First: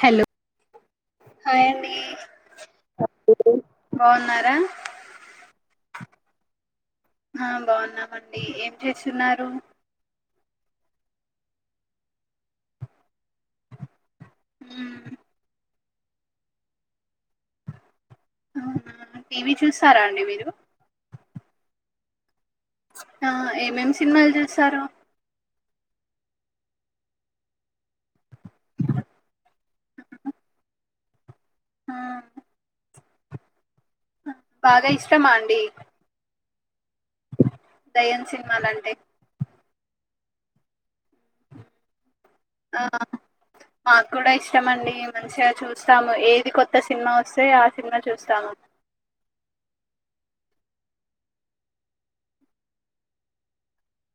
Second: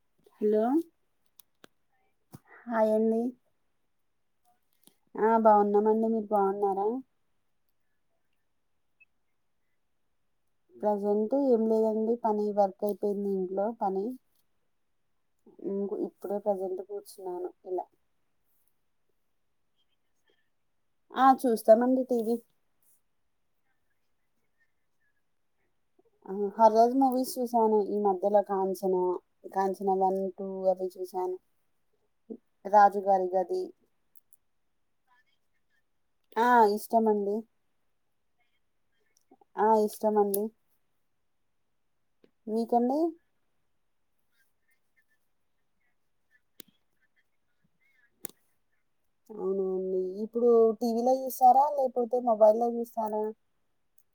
Hello hi అండి hi అండి బాన్నారా ఆ బావున్నామండి మీరు బాన్నారా ఆ బావున్నామండి ఏం చేస్తున్నారు ప్రజెంట్ ఏం లేదండి పని వర్క్ అయిపోయింది ఇంట్లో పని ఉమ్ ఉమ్ ఇప్పుడే ప్రజెంట్ కూర్చున్నాను ఇలా అవునా టీవీ చూసరా అండి మీరు ఆ చూస్తామండి టీవీ ఆ ఏమేమి సినిమాలు చూస్తారు ఉమ్ హరర్ మూవీస్ చూసనో ఈ మధ్యలో కాంచనా కాంచనా వన్ టూ అవి చూసాను ఆ రాజుగారి గది బాగా ఆ ఇస్ దయం సినిమాలంటే ఆ ఇష్టమండి మీ ఆ కండి మాకు కూడా ఇష్టమండి మంచిగా చూస్తాము ఏది కొత్త సినిమా వస్తే ఆ సినిమా చూస్తాము అవునండి ఇప్పుడు టీవీలో చూస్తారా లేకపోతే మొబైల్లో చూస్తారా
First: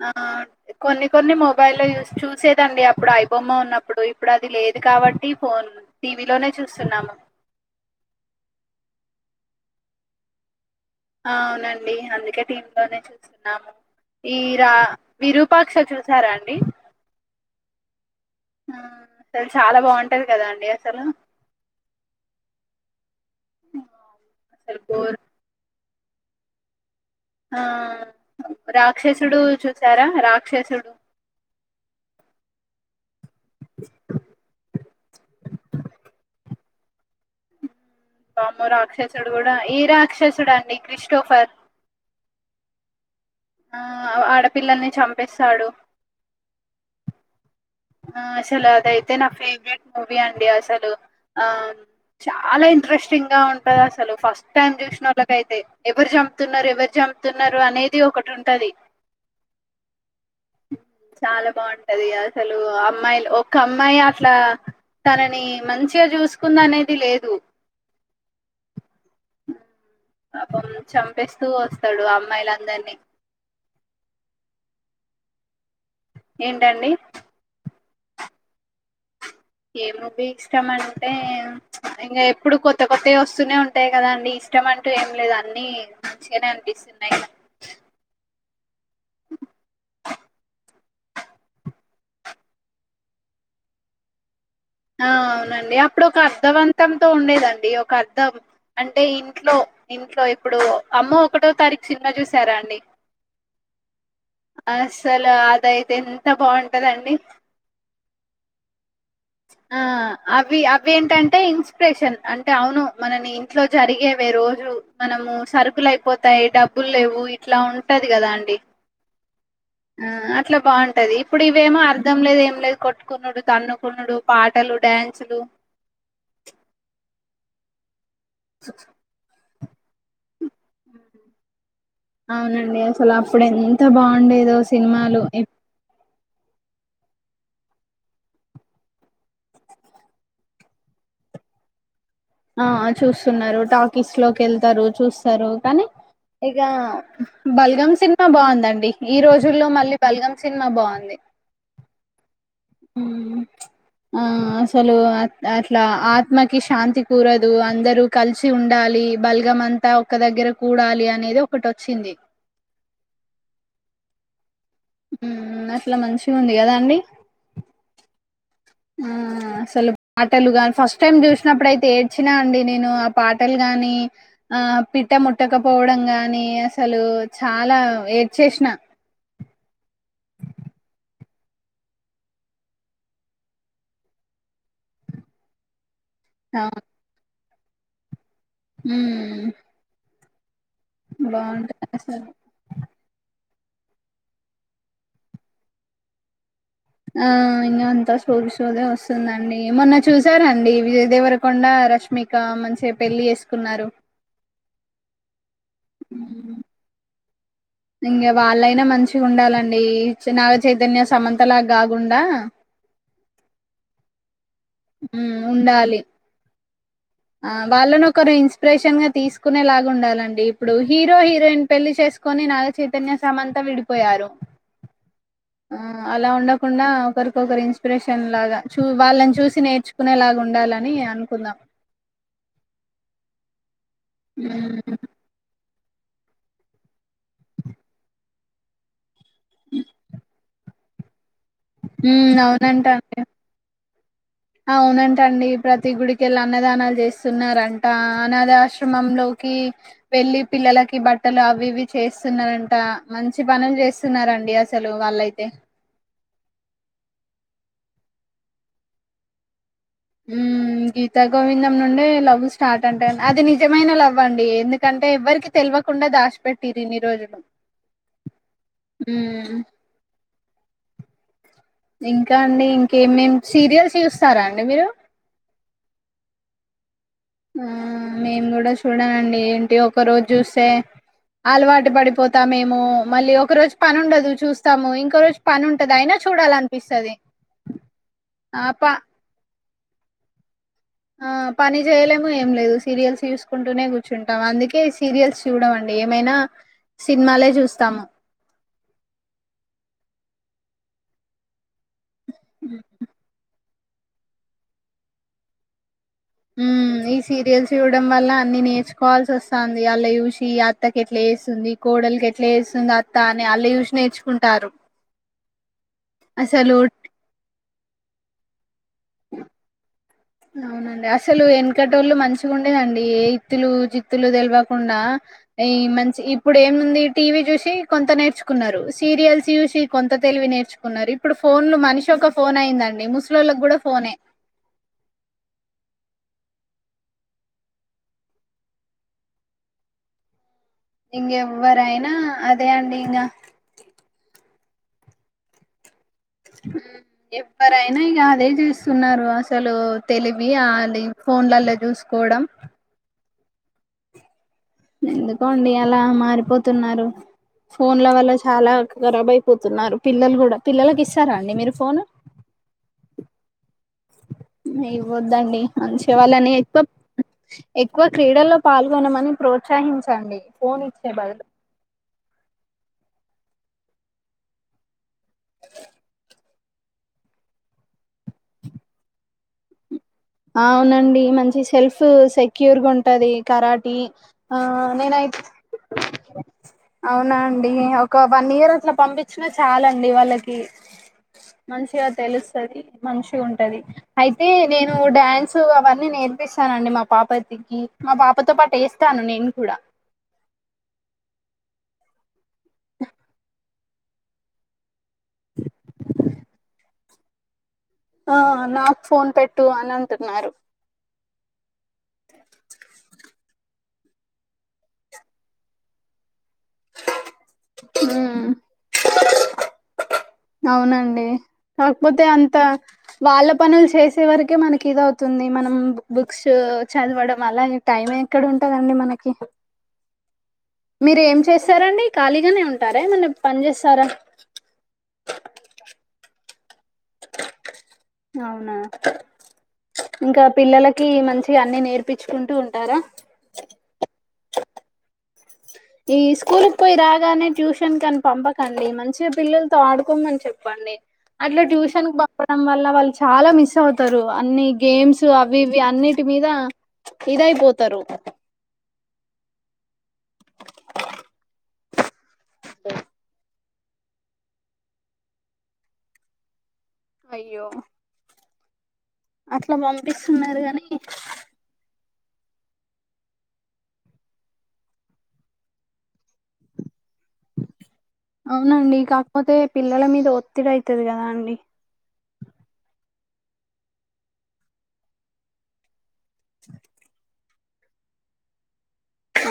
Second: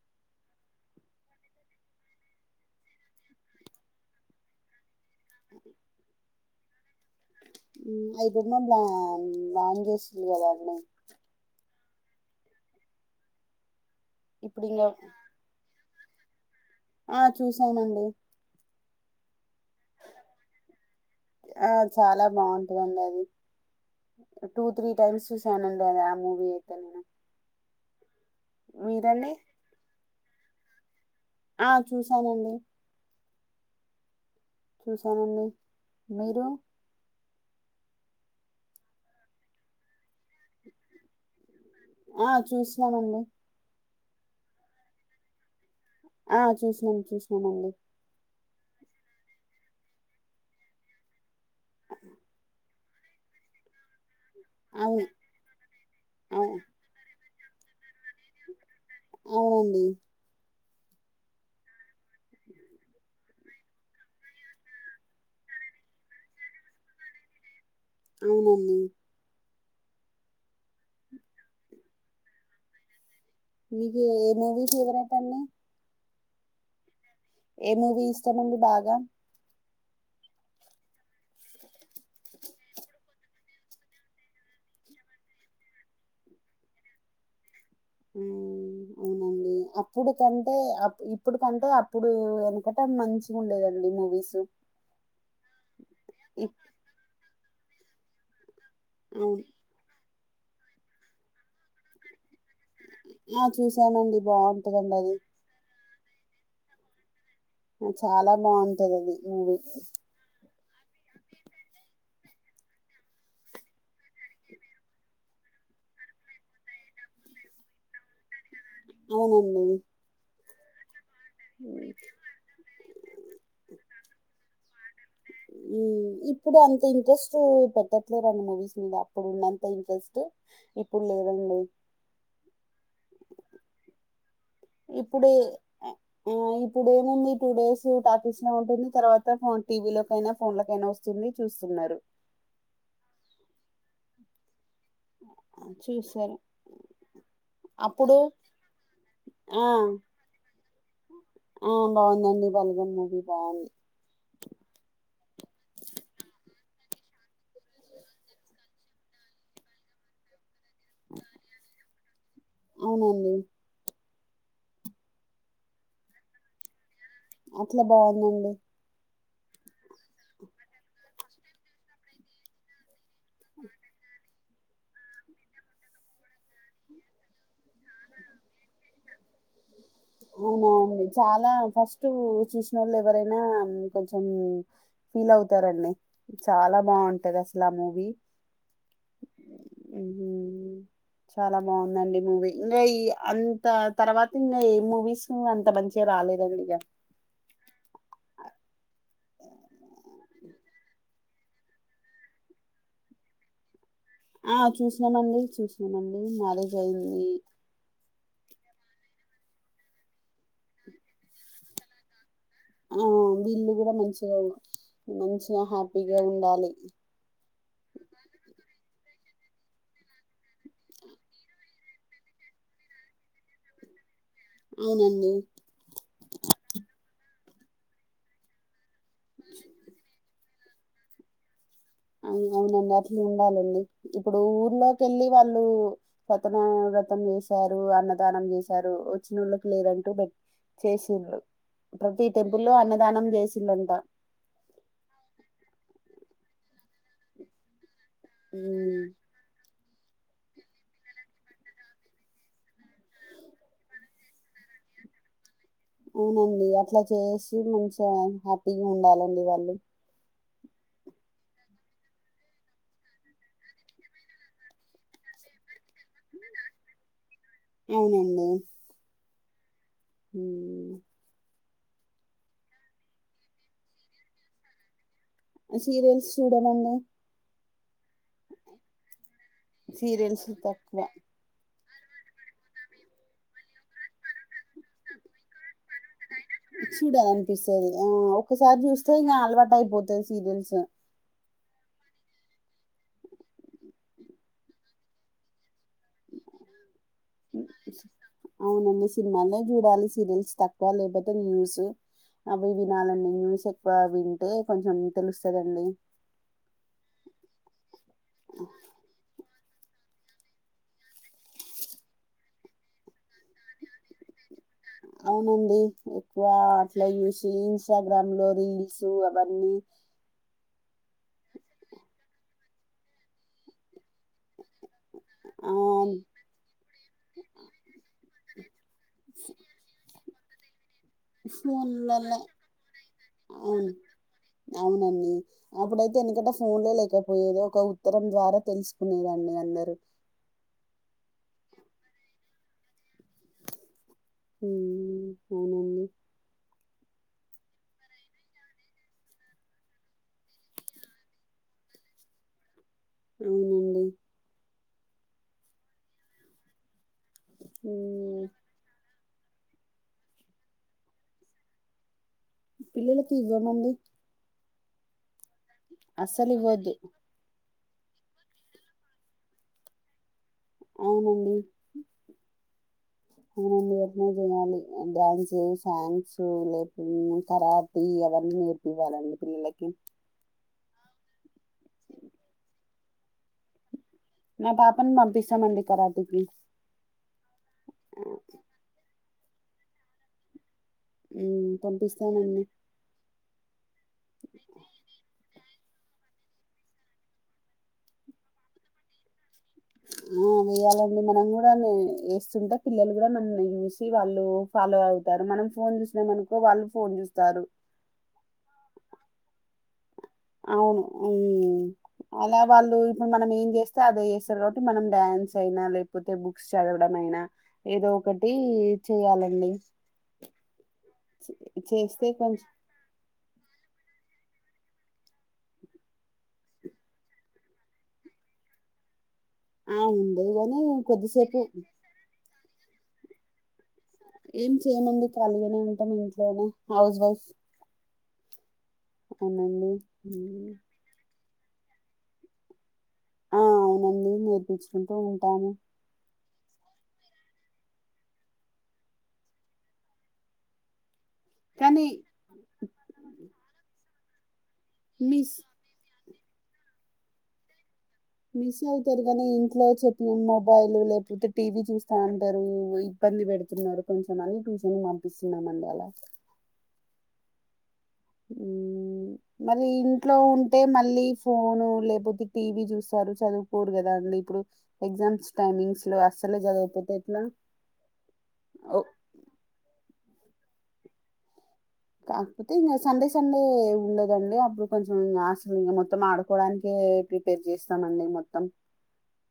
ఆ కొన్ని కొన్ని మొబైల్ లో చూస్ చూసేదండి అప్పుడు ఐబొమ్మ ఉన్నప్పుడు ఇప్పుడు అది లేదు ఇది కాబట్టి ఫోన్ టీవీ లోనే చూస్తున్నాము హ్మ్ అది ప్రెగ్నెంట్ లా [unintelligible] చేసింది కదా అవునండి అందుకే టీమ్ లోనే చూస్తున్నాము వీర ఇప్పుడు ఇంగా విరూపాక్ష చూసారా అండి ఆ చూసానండి తెల్ సాలా బాంటది కదా అండి అసలు ఆ! చాలా [unintelligible] అది టూ అసలు త్రీ బోర్ టైమ్స్ చూసానండి అది ఆ మూవీ అయితే నేను ఆ మీరండి? రాక్షసుడు చూసారా రాక్షసుడు ఆ చూశానండి చూశానండి మీరు పామూ రాక్షసుడు కూడా ఈ రాక్షసుడండి క్రిస్టోఫర్ ఆ చూసినానండి ఆ ఆడపిల్లల్ని చంపేస్తాడు ఆ చూసినాం చూసినానండి ఆ అసలు అదయితే నా ఫేవరెట్ మూవీ అండి అసలు ఆ చాలా ఇంట్రెస్టింగ్ గా ఉంటది అసలు ఫస్ట్ టైం చూసిన అవును. వాళ్ళకైతే ఎవరు అవును. చంపుతున్నారు ఎవరు చం తున్నారు అనేది ఒకటి ఉంటది అవునండి చాలా బాంటది అసలు అమ్మాయిలు ఒక్క అమ్మాయి అట్లా తనని మంచిగా చూసుకుందనేది లేదు అవునండి పాపం చంపేస్తూ వస్తాడు అమ్మాయిలందరినీ మీకీ ఏ మూవీ ఫేవరెట్ అండి ఏంటండి ఏ మూవీ ఇష్టమండి బాగా ఏమూవి ఇష్టం అంటే ఇంకా ఎప్పుడు కొత్త కొత్తవి వస్తూనే ఉంటాయి కదా అండి ఇష్టం అంటూ ఏం లేదు అన్ని మంచిగానే అనిపిస్తున్నాయి కదా హ్మ్. అవునండి అప్పుడు కంటే అప్ ఇప్పుడుకంటే అప్పుడు వెనకట మంచి గుండేదండి మూవీసు ఆ అవునండి అప్పుడు ఒక ఇప్ అర్ధవంతంతో ఉండేదండి ఒక అర్ధం అంటే అవును. ఇంట్లో ఇంట్లో ఇప్పుడు అమ్మో ఒకటో తారీఖు సినిమా చూస్ సారాఅండి ఆ! చూసానండి. బావుంటదండది. అసల అదయి ఎంత బాంటదండి ఆ చాలా బాంటదది ఇవేంటంటే ఇన్స్పిరేషన్ అంటే అవును మనని ఇంట్లో జరిగేవే రోజు మనము సరుకుల్ అయిపోతాయి డబ్బులు లేవు ఇట్లా ఉంటది కదా అండి అవునండి ఆ అట్లా బాంటది ఇప్పుడు ఇవేమో అర్థం లేదు ఏం లేదు కొట్టుకునుడు తన్నుకునుడు పాటలు డ్యాన్ ఊ ఇప్పుడు అంత ఇంట్రెస్టు పెట్టట్లేరండి మూవీస్ మీద అప్పుడు ఉన్నం ఇంట్రెస్టు అవునండి అసలప్పుడు ఎంత బాండే దో సినిమాలు ఇప్పుడు ఇప్ ఏ- ఆ ఇప్పుడేముంది టూ డేస్ ప్రాటీస్ లో ఉంటది తర్వాత ఫోన్ టీవీ లోకైనా ఫోన్లకైనా వస్తు స్తుంది చూస్తున్నారు ఆ చూస్తున్నారు టాకీస్ లోకెళ్తారు చూస్తారు ఆ, కానీ చూస్తారు ఇగ బల్గమ్ అప్పుడు సినిమా బాందండి ఈ ఆ రోజుల్లో మళ్ళీ బల్గమ్ సినిమా బాగుంది ఆ బాందండి హ్మ్ ఆ అసలు అ అట్లా ఆత్మ కి శాంతి కూరదు అందరూ కలిసి ఉండాలి బల్గం అంతా ఒక్క దగ్గర కూడాలి అనేది ఒకటోచ్చింది అవునండి. మ్ అట్ల మంచిగుంది కదాండి. అట్ల బాగుందండి. అసలు పాటలు గాని ఫస్ట్ టైం చూసినప్పుడయితే ఏడ్చినా అండి నేను ఆ పాటలు గాని ఆ పిట్ట ముట్టకపోవడం గాని అసలు చాలా ఏడ్చేష్న అవునాండి. చాలా ఫస్ట్ చూసినోళ్ళు ఎవరైనా కొంచెం ఫీలవుతారండి. చాలా బాగుంటదసలు ఆ మూవీ హ్మ్ మ్. చాలా బాగుందండి అసలు మూవీ ఇంగా ఈ అం త తర్వాత ఇంగ ఏ మూవీస్ అంత మంచిగ రాలేదండి. ఇక ఆ ఇంగ అంత సోది సోదే వస్త వస్తుందండి. మొన్న చూసారా అండి విజయ దేవరకొండ రష్మిక మంచిగ పెళ్లి చేసుకున్నారు. ఆ చూస్నమండి చూస్నమండి. మ్యారేజ్ అయ్యింది. ఇంగ వాళ్ళైనా మంచి గుండాలండి. నాగ చైతన్య సమంత లాగ్కాకుండా ఆ వీళ్ళు కూడా మంచిగా మ్మ్ మంచిగా ఉండాలి హ్యాపీగా ఉండాలి. ఆ వాళ్ళనోకరు ఇన్స్పిరేషన్గా తీసుకునే లాగా ఉండాలండి ఇప్పుడు హీరో హీరోయిన్ పెళ్లి చేసుకో ని నాగ చైతన్య సమంత విడిపోయారు. అవునండి ఆ అలా ఉండకుండా ఒకరి కొకరు ఇన్స్పిరేషన్ లాగా చూ వాళ్ళని చూసి నేర్చుకునే లాగుండాలని అనుకుందాం. అవునవునండి. అట్లుండాలండి ఇప్పుడు మ్మ్ ఊర్లో కెళ్ళి వాళ్ళు సత్య నారాయణ వ్రతం చేశారు. అన్నదానం చేశారు. వచ్చినోళ్ళకి లేదంటూ బెట్ చేసిండ్రు. ప్రతి ఉమ్ టెంపుల్లో అవునంట అండి అన్నదానం చేసిండంట అవునంటండి. ప్రతి గుడికెళ్ళి అన్నదానాలు చేస్తున్నార ంట. ఆ హ్మ్. అనాథాశ్రమంలోకి వెళ్ళి పిల్లలకి బట్టలు అవి ఇవి చేస్తున్నరంట. మంచి పనులు చేస్తున్నారండి అసలు వా వాళ్ళైతే అవునండి అట్లా చేసి మంచిగా హ్యాపీగా ఉండాలండి వాళ్ళు ఉమ్ గీతా గోవిందం నుండే లవ్ స్టార్ట్ అంటా అది నిజమైన లవ్వండి ఎందుకంటే ఎవ్వరికి తెల్వ కుండ దాశి పెట్టిర్రిన్నిరోజులు. అవునండి. మ్మ్. హ్మ్ ఇంకా అండి. ఇంకేమేమ్ సీరియల్స్ చూస్తారా అండి మీరు సీరియల్స్ చూడనండి. ఆ మేమ్ కూడా చూడనండి. ఏంటి ఒక రోజు సీరియల్స్ చూస్తే తక్కువ. అలవాట్ టు పడిపోతామేమో మళ్ళీ ఒక రోజు పనుండదు చూస్తాము ఇంకో రోజు పనుం చూడాలనిపిస్తది. ఆ ఆ ఒక్కసారి ప చూస్తే ఇంగా అలవాటైపోతది సీరియల్స్ అ పని చేయలేము ఏం లేదు సీరియల్స్ చూసుకుంటూనే కూర్చుంటాము. అందుకే సీరియల్స్ చూడమండి ఏమైనా సిన్మాలే చూస్తాము. అవునండి. సినిమాల్నే చూడాలి సీరియల్స్ తక్కువ లేకపోతే న్యూస్ అవి వినాలండి. న్యూస్ ఎక్కువ వింటే కొంచెం తెలుస్తదండి. మ్మ్. మ్ ఈ సీరియల్స్ చూడ్డం వల్ల అన్ని నేర్చుకోవాల్సి వస్తాంది. ఆళ్ల చూసి అత్త కెట్లా చేస్తుంది. కో కోడలికెట్ల చేస్తుందో అత్త అని అళ్ళు చూసి నేర్చుకుంటారు. అవునండి ఎక్కువ అసలు అట్ల చూసి ఇన్స్టాగ్రామ్లో రీల్ స్ అవన్నీ అవునండి. అసలు వెనకటోళ్ళు మంచి గుండేదండి. ఏ ఇత్తులు జిత్తులు తెల్వకుండా ఈ ఆ మంచి ఇప్పుడేముంది టీవీ చూసి కొంత నేర్చుకున్నారు. సీరియల్స్ చూసి కొంత తెలివి నేర్చుకున్నారు. ఇప్పుడు ఫోన్లు మనిషి ఒక ఫోన్లలో ఫోనయిందండి ముసలోళ్ళకి కూడా అవును ఫోనే అవునండి అప్పుడైతే ఎందుకంటే ఫోన్లే లేకపోయేది. ఒక ఉత్తరం ద్వారా తెలుసుకునేదాన్ని అందరూ. ఇం వరయినా అదేడింగ అవునండి ఎవరైనా ఇక అదే చూస్తున్నారు అసలు తెలివి అది ఫోన్లలో చూసుకోవడం అవునండి ఎందుకోండి అలా మారిపోతున్నారు ఫోన్ల వల్ల ఉమ్, చాలా గరాబ అయిపోతున్నారు పిల్లలు కూడా పిల్లలకి ఇస్తారా అండి మీరు ఫోన్ పిల్లలకి ఇవమంది ఇవద్దండి అంచే వాళ్ళని అస్సలు ఎక్కువ ఇవ్వద్దు ఎక్కువ క్రీడల్లో పాల్గొనమని ప్రోత్సహించండి ఫోన్ ఇచ్చే బదులు అ ఎందుాలి న్స్ సాంగ్స్ కరాీ నేర్పివాలండి పిల్లలకి అ అవునండి మంచి సెల్ఫ్ సెక్యూర్గా ఉంటుంది కరాటీ ఆ నా భప నేనైతే మబ్బీ సంబంధి కాదు అవునా అండి ఒక వన్ ఇయర్ అట్లా పంపించినా చాలండి వాళ్ళకి ఉమ్, మంచిగా పంపిస్తామండి తెలుస్తుది మంచి ఉంటది అయితే నేను ఫ్యాన్స్ అవన్నీ నేర్పిస్తానండి మా పాప దకి మా పాపతో పాటు వేస్తాను నేను కూడా ఆ వేయాలండి మనం కూడా వేస్తుంటే పిల్లలు కూడా మన చూసి వాళ్ళు ఫాలో అవుత మనం ఫోన్ చూసినామనుకో వాళ్ళు ఫోన్ చూస్తారు ఆ నాకు ఫోన్ పెట్టు అని అంటున్నారు అవును అలా వాళ్ళు ఇప్పుడు మనం ఏం చేస్తే అదే చేస్తారు కాబట్టి మనం డ్యాన్స్ అయినా లేకపోతే చదవడంమయినా ఏదో ఉమ్ ఒకటి చెయాలండి అవునండి కాకపోతే చేస్తే కొంచెం అంత వాళ్ళ పనులు చేసేవరకి అే మనకి ఇది అవుతుంది మనం బుక్స్ చదవడం అలా టైం ఎక్కడ ఉంటదండి మనకి ఆ ఉంది గాని మీరు ఏం కొద్దిసేపు చేస్తారంండి ఖాళీగానే ఉంటారే మన పని చేస్తారా ఏం చేయమండి తలిగానే ఉంటాం ఇంట్లోనే హౌస్ వైఫ్ అవునా అవునండి ఇంకా ఉమ్. పిల్లలకి మంచి అన్ని నేర్పించుకుంటూ ఉంటారా ఆ అవునండి నేర్పించుకుంటూ ఉంటాము ఈ స్కూల్ ఎకుయి రాగానే ట్యూషన్ క అని పంపకండి మంచిగా పిల్లలతో ఆడుకోమని చెప్పండి అట్లా కానీ ట్యూషన్ క పంపడం వల్ల వాళ్ళు చాలా మిస్ అవుతారు అన్ని గేమ్స్ మిస్ అవి ఇవి అన్ని మీద ఇదయిపోతారు మిస్ అవుతారు నీ ఇంట్లో చెప్పిన మొబైల్ లేకపోతే టీవీ చూస్తా అరు ఇబ్బంది పెడుతున్నారు కొంచెం అని ట్యూషన్ పంపిస్తున్నామ అండి అలా అయ్యో అట్లా మరి ఇంట్లో పంపిస్తున్నారు ఉంటే గాని మళ్ళీ ఫోను లేపోతే టీవీ చూస్తారు చదువుకోరు కదా అండి ఇప్పుడు ఎగ్జామ్స్ టైమింగ్స్ లో అస్సలే చదువుపోతే అవునండి కాకపోతే పిల్లల మీద ఒత్తిడి అయితది కదా అండి కాకపోతే ఇ సండే సండే ఉండదండి అప్పుడు కొంచెం ఆశ మొత్తం మొత్తం ఆడుకోవడానికి ప్రిపేర్ చేస్తామండి మొత్తం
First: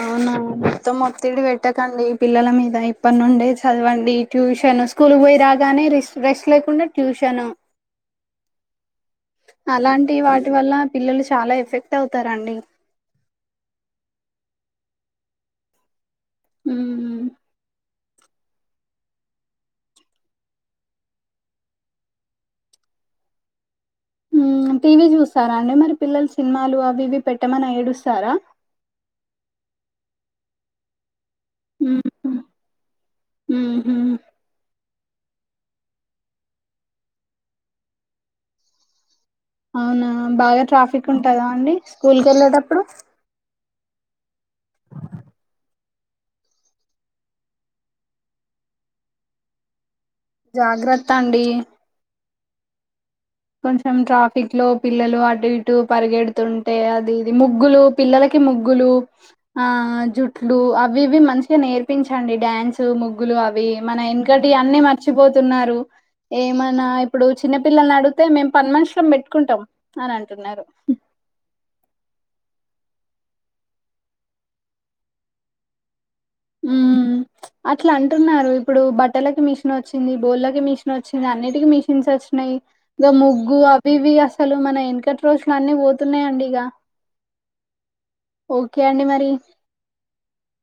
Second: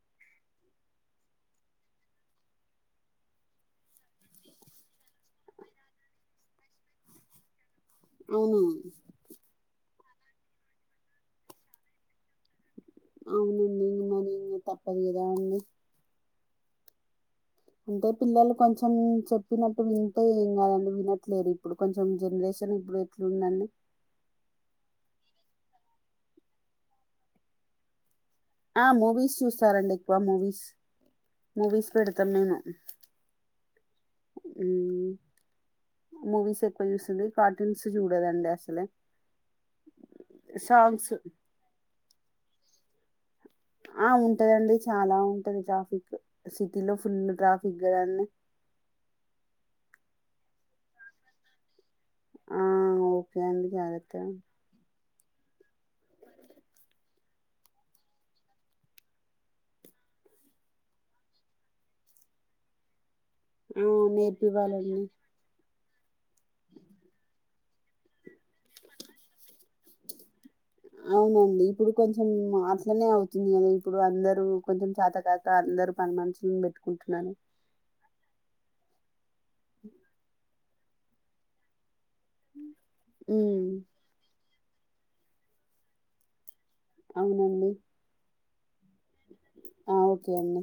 అవునా మొత్తం ఓత్తిడి పెట్టకండి పిల్లల మీద ఇప్పటి నుండే చదవండి ట్యూషన్ స్కూల్ పోయి రాగానే రెస్ట్ లేకుండా ట్యూషను అవును వాటి వల్ల పిల్లలు చాలా ఎఫెక్ట్ అవుతారండి అవునుండి ఇ మరి ఇ తప్పదు కాదాండి హ్మ్మ్ అంటే పిల్లలు కొంచెం చెప్పినట్టు వింటే ఏం కాదండి వినట్లేదు ఇప్పుడు కొంచెం జనరేషన్ ఇప్పుడు ఎట్లుందండి ఉ టీవీ చూస్తారా అండి మరి పిల్లలు సినిమాలు అవి ఇవి పెట్టమని ఏడుస్తారా ఆ మూవీస్ చూస్తారండి ఎక్కువ మూవీస్ మూవీస్ ఉమ్ పెడుతనేను ఉహు హ్మ్మ్ మూవీస్ ఎక్కువ చూస్తుంది కార్టూన్స్ చూడదండి అసలే అవునా బాగా ట్రాఫిక్ సాంగ్స్ ఉంటదా అండి స్కూల్ కు వెళ్ళేటప్పుడు ఆ ఆ ఉంటాదండి చాలా ఉంటది ట్రాఫిక్ సిటీలో ఫుల్ ట్రాఫిక్ కదండి [inaudible] జాగ్రత్త అండి ఆఓ కొంచెం ట్రాఫిక్ లో పిల్లలు అట్ అటు ఇటు పరిగెడుతుంటే అది ఇది ముగ్గులు పిల్లలకి ముగ్గులు ఆ జుట్ డు అవి ఇవి మంచిగా నేర్పించండి డ్యాన్సు ముగ్ గ్గులు అవి ఆ! మన ఎన్కటి అన్ని నేర్పివ్వాలండి. మర్చిపోతున్నారు ఏమన్నా ఇప్పుడు చిన్నపిల్లలను అడుగు అంటున్నారు అవునండి ఇప్పుడు కొంచెం ఉన్న అట్లనే అవుతుంది ఇగ నీ ఇప్పుడు అందరు కొంచెం చాతకాక అందరు పని మనుషులను పెట్టుకుంటున్నాను టున్నారు ఇప్పుడు బట్టలకి మిషన్ వచ్చింది బొల్లా కి మిషన్ వచ్చింది అన్నిటికి మిష్ ఇన్స్ వచ్చినయి ఇక ముగ్గు హ్మ్. అవి ఇవి అసలు మన వెనకటి రోజులు అన్ని పోతున్నాయిండి ఇగ అవునండి ఓకే అండి మరి ఆ ఓకే అండి